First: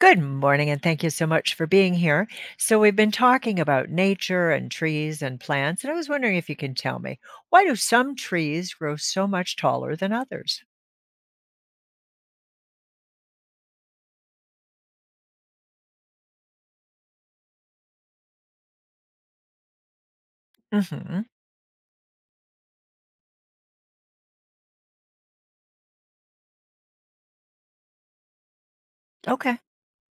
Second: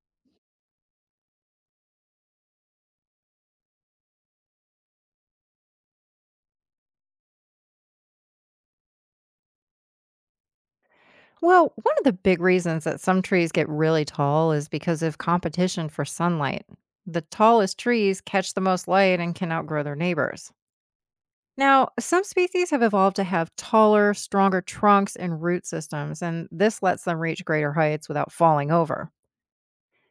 Good morning, and thank you so much for being here. So, we've been talking about nature and trees and plants, and I was wondering if you can tell me, why do some trees grow so much taller than others? Well, one of the big reasons that some trees get really tall is because of competition for sunlight. The tallest trees catch the most light and can outgrow their neighbors. Hmm. Now, some species have evolved to have taller, stronger trunks and root systems, and this lets them reach greater heights without falling over. Okay.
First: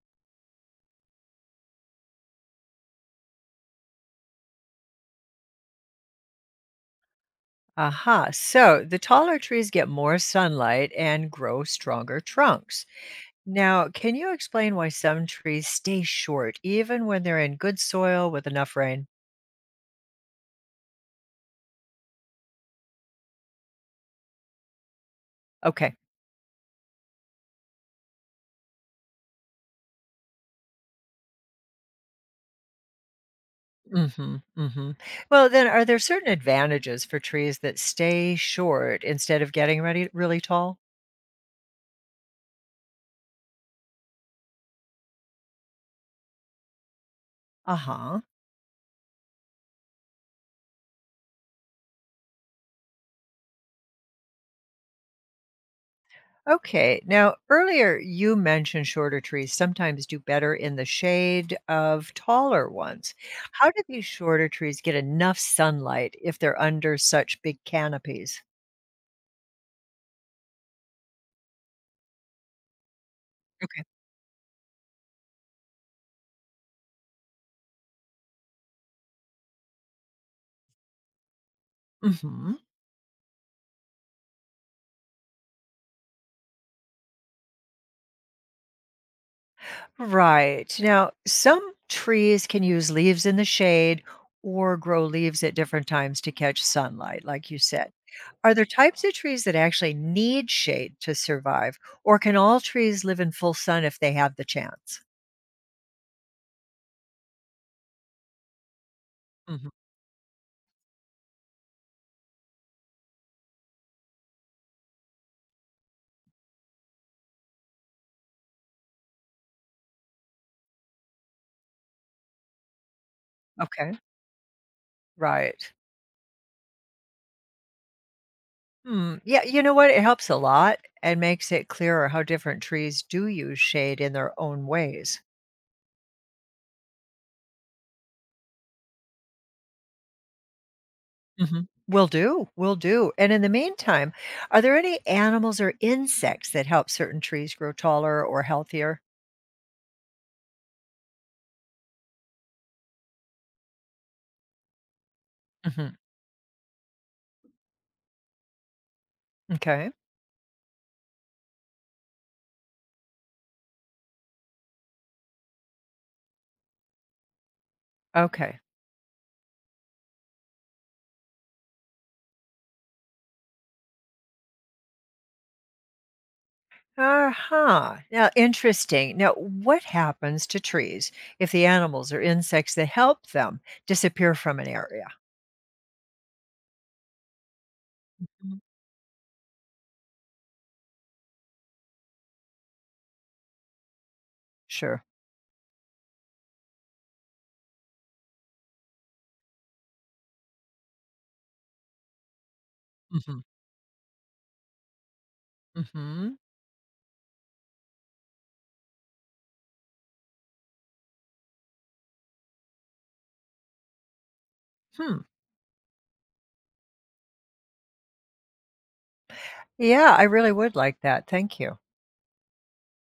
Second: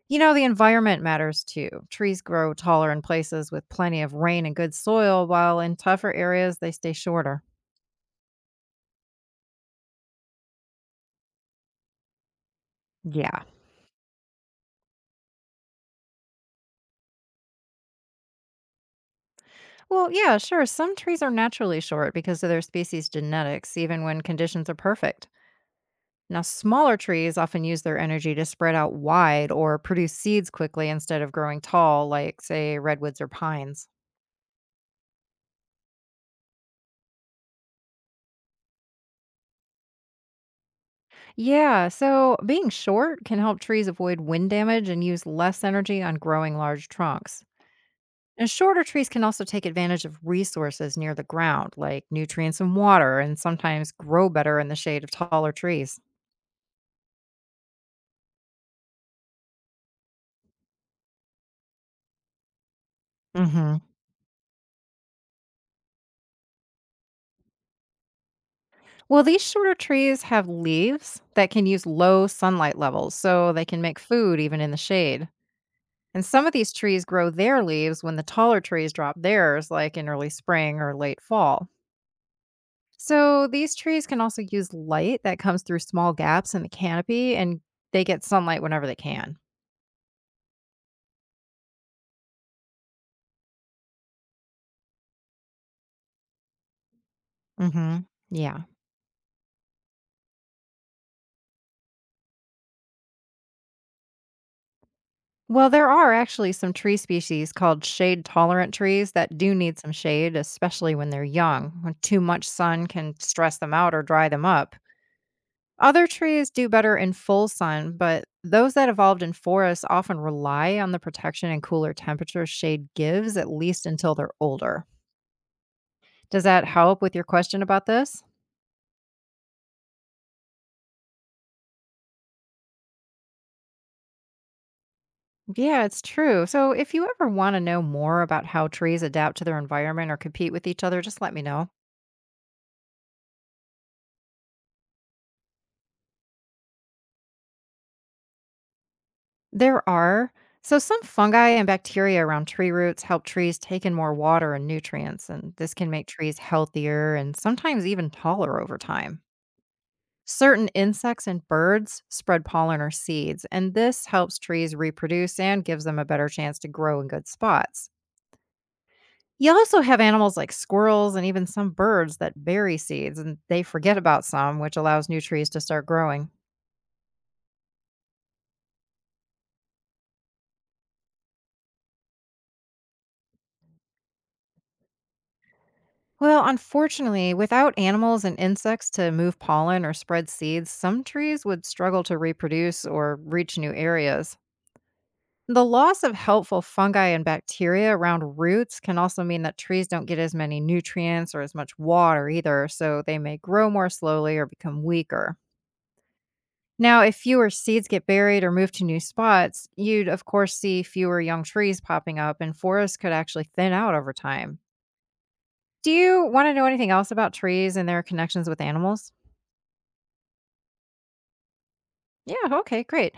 You know, the environment matters too. Trees grow taller in places with plenty of rain and good soil, while in tougher areas, they stay shorter. Aha. So, the taller trees get more sunlight and grow stronger trunks. Yeah. Now, can you explain why some trees stay short even when they're in good soil with enough rain? Well, yeah, sure. Some trees are naturally short because of their species genetics, even when conditions are perfect. Okay. Now, smaller trees often use their energy to spread out wide or produce seeds quickly instead of growing tall, like, say, redwoods or pines. Mhm, mhm. Well, then, are there certain advantages for trees that stay short instead of getting ready really tall? Yeah, so being short can help trees avoid wind damage and use less energy on growing large trunks. Uh-huh. And shorter trees can also take advantage of resources near the ground, like nutrients and water, and sometimes grow better in the shade of taller trees. Okay. Now, earlier you mentioned shorter trees sometimes do better in the shade of taller ones. How do Hmm. these shorter trees get enough sunlight if they're under such big canopies? Well, these shorter trees have leaves that can use low sunlight levels, so they can Okay. make food even in the shade. And some of these trees grow their leaves when the taller trees drop theirs, like in early spring or late fall. Mhm. So these trees can also use light that comes through small gaps in the canopy, and they get sunlight whenever they can. Right. Now, some trees can use leaves in the shade or grow leaves at different times to catch sunlight, like you said. Hmm. Are Yeah. there types of trees that actually need shade to survive, or can all trees live in full sun if they have the chance? Well, there are actually some tree species called shade tolerant trees that do need Hmm. some shade, especially when they're young, when too much sun can stress them out or dry them up. Other trees do better in full sun, but those that evolved in forests often rely on the protection and cooler temperatures shade gives, at least Okay. until they're older. Right. Does that help with your question about this? Hmm. Yeah, you know what? It helps a lot and makes it clearer how different trees do use shade in their own ways. Yeah, it's true. So if you ever want to know more about how trees adapt to their environment or compete with each other, just let me Mhm. know. Will do, will do. And in the meantime, are there any animals or insects that help certain trees grow taller or healthier? There are. So some fungi and bacteria around tree roots help trees take in more water and nutrients, and this can Mhm. make trees healthier and sometimes even taller over time. Okay. Certain insects and birds spread pollen or seeds, and this helps trees reproduce and gives them a better chance to grow in good spots. Okay. You also have animals like squirrels and even some birds that bury seeds and they forget about some, which allows new trees to start growing. Uh-huh. Now, interesting. Now, what happens to trees if the animals or insects that help them disappear from an area? Well, unfortunately, without animals and Mhm. insects to move pollen or spread seeds, some trees would struggle to reproduce or reach new areas. Sure. The loss of helpful fungi and bacteria around roots can also mean that trees don't get as many nutrients or as much water either, so they may Mhm. grow more slowly or become weaker. Mhm. Now, if fewer seeds get buried or move to new spots, you'd of course see fewer young trees popping up, and forests could actually thin out over time. Hmm. Do you want to know anything else about trees and their connections with animals? Yeah, I really would like that. Thank you. Yeah, okay, great.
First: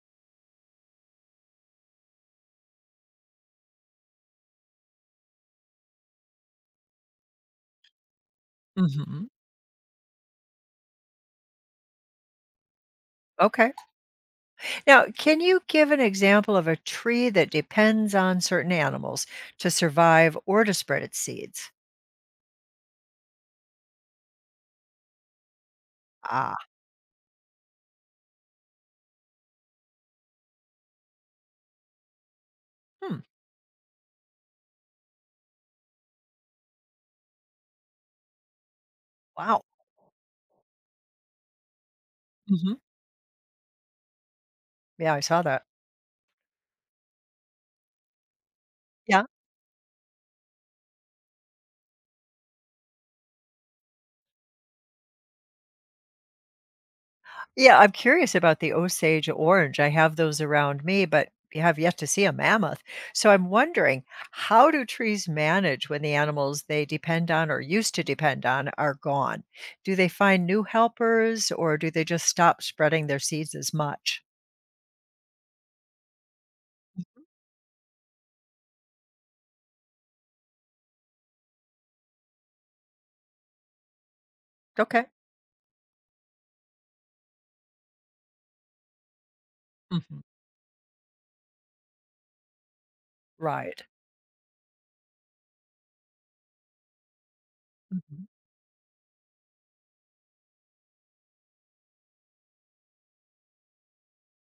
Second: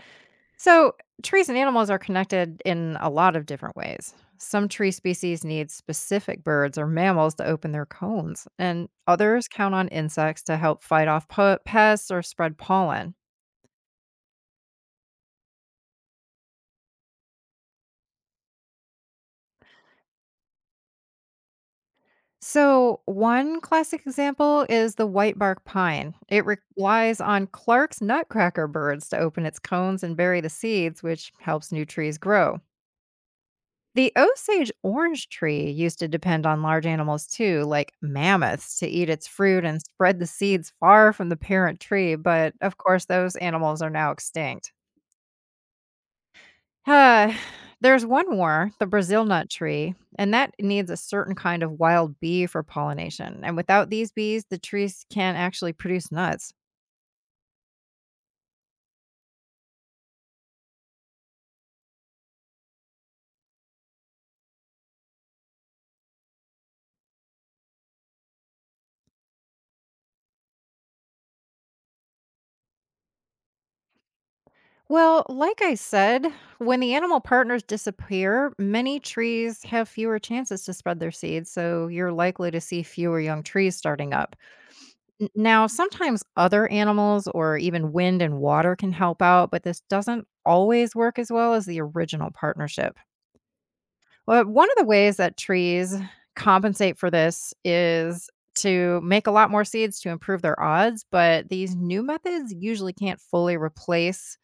So, trees and animals are connected in a lot of different ways. Some tree species need specific birds or mammals to open their cones, and Mhm. others count on insects to help fight off pests or spread pollen. Okay. Now, can you give an example of a tree that depends on certain animals to survive or to spread its seeds? So, one classic example is the white bark pine. It Ah, relies on Clark's nutcracker birds to open its cones and bury the seeds, which helps new trees grow. hmm, The Osage orange tree used to depend on large animals too, like mammoths, to eat its wow. fruit and spread the seeds far from the parent tree, but Hmm. of course, those animals are now extinct. Yeah, I saw that. Uh, there's one more, the Yeah. Brazil nut tree, and that needs a certain kind of wild bee for pollination. And without these bees, the trees can't actually produce nuts. Yeah, I'm curious about the Osage orange. I have those around me, but you have yet to see a mammoth. So I'm wondering, how do trees manage when the animals they depend on or used to depend on are gone? Do they find new helpers, or do they just stop spreading their seeds as much? Well, like I said, when the animal partners disappear, many trees have fewer chances to spread their seeds, so you're likely to see fewer young trees starting up. Okay. Now, sometimes other animals or even wind and water can help out, but this Hmm. doesn't always work as well as the original partnership. Right. Well, one of the ways that trees compensate for this Mhm. is to make a lot more seeds to improve their odds, but these new methods usually can't fully replace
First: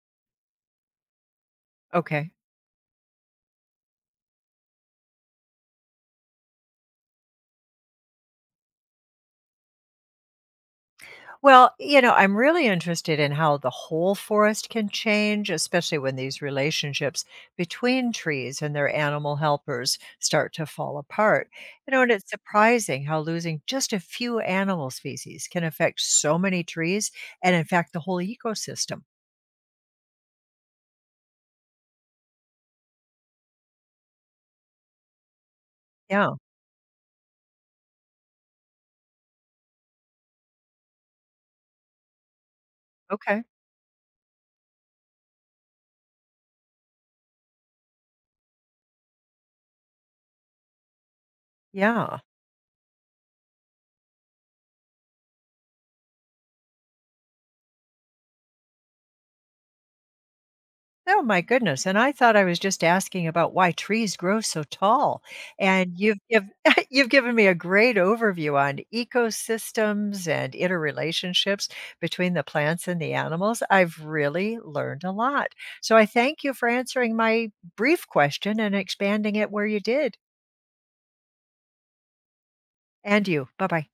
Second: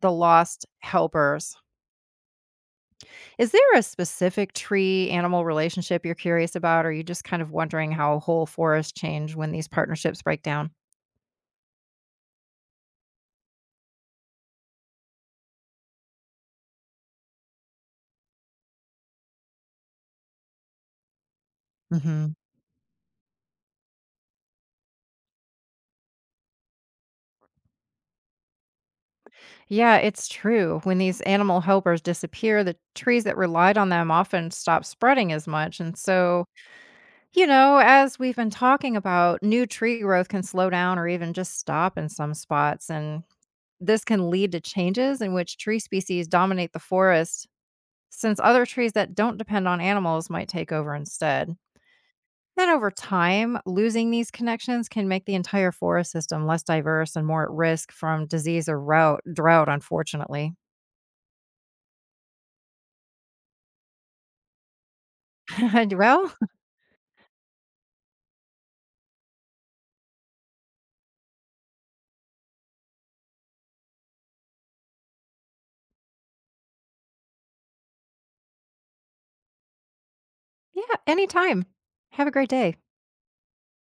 the lost helpers. Okay. Is there a specific tree animal relationship you're curious about, or are you just kind of wondering how whole forests change when these partnerships break down? Well, I'm really interested in how the whole forest can change, especially when these relationships between trees and their animal helpers start to fall apart. And it's Hmm. surprising how losing just a few animal species can affect so many trees and, in fact, the whole ecosystem. Yeah, it's true. When these animal helpers disappear, the trees that relied on them often stop spreading as much. And Yeah. so, you know, as we've been talking about, new tree growth can slow down or even just stop in some spots. And Okay. this can lead to changes in which tree species dominate the forest, since other trees that don't depend on animals might take over instead. Yeah. Then, over time, losing these connections can make the entire forest system less diverse and more at risk from disease or route, drought, unfortunately. Oh my goodness, and I thought I was just asking about why trees grow so tall, And and you've well, give you've given me a great overview on ecosystems and interrelationships between the plants and the animals. I've really learned a lot. So I thank you for answering my brief question and expanding it where you did. yeah, anytime. Have a great day. And you. Bye-bye.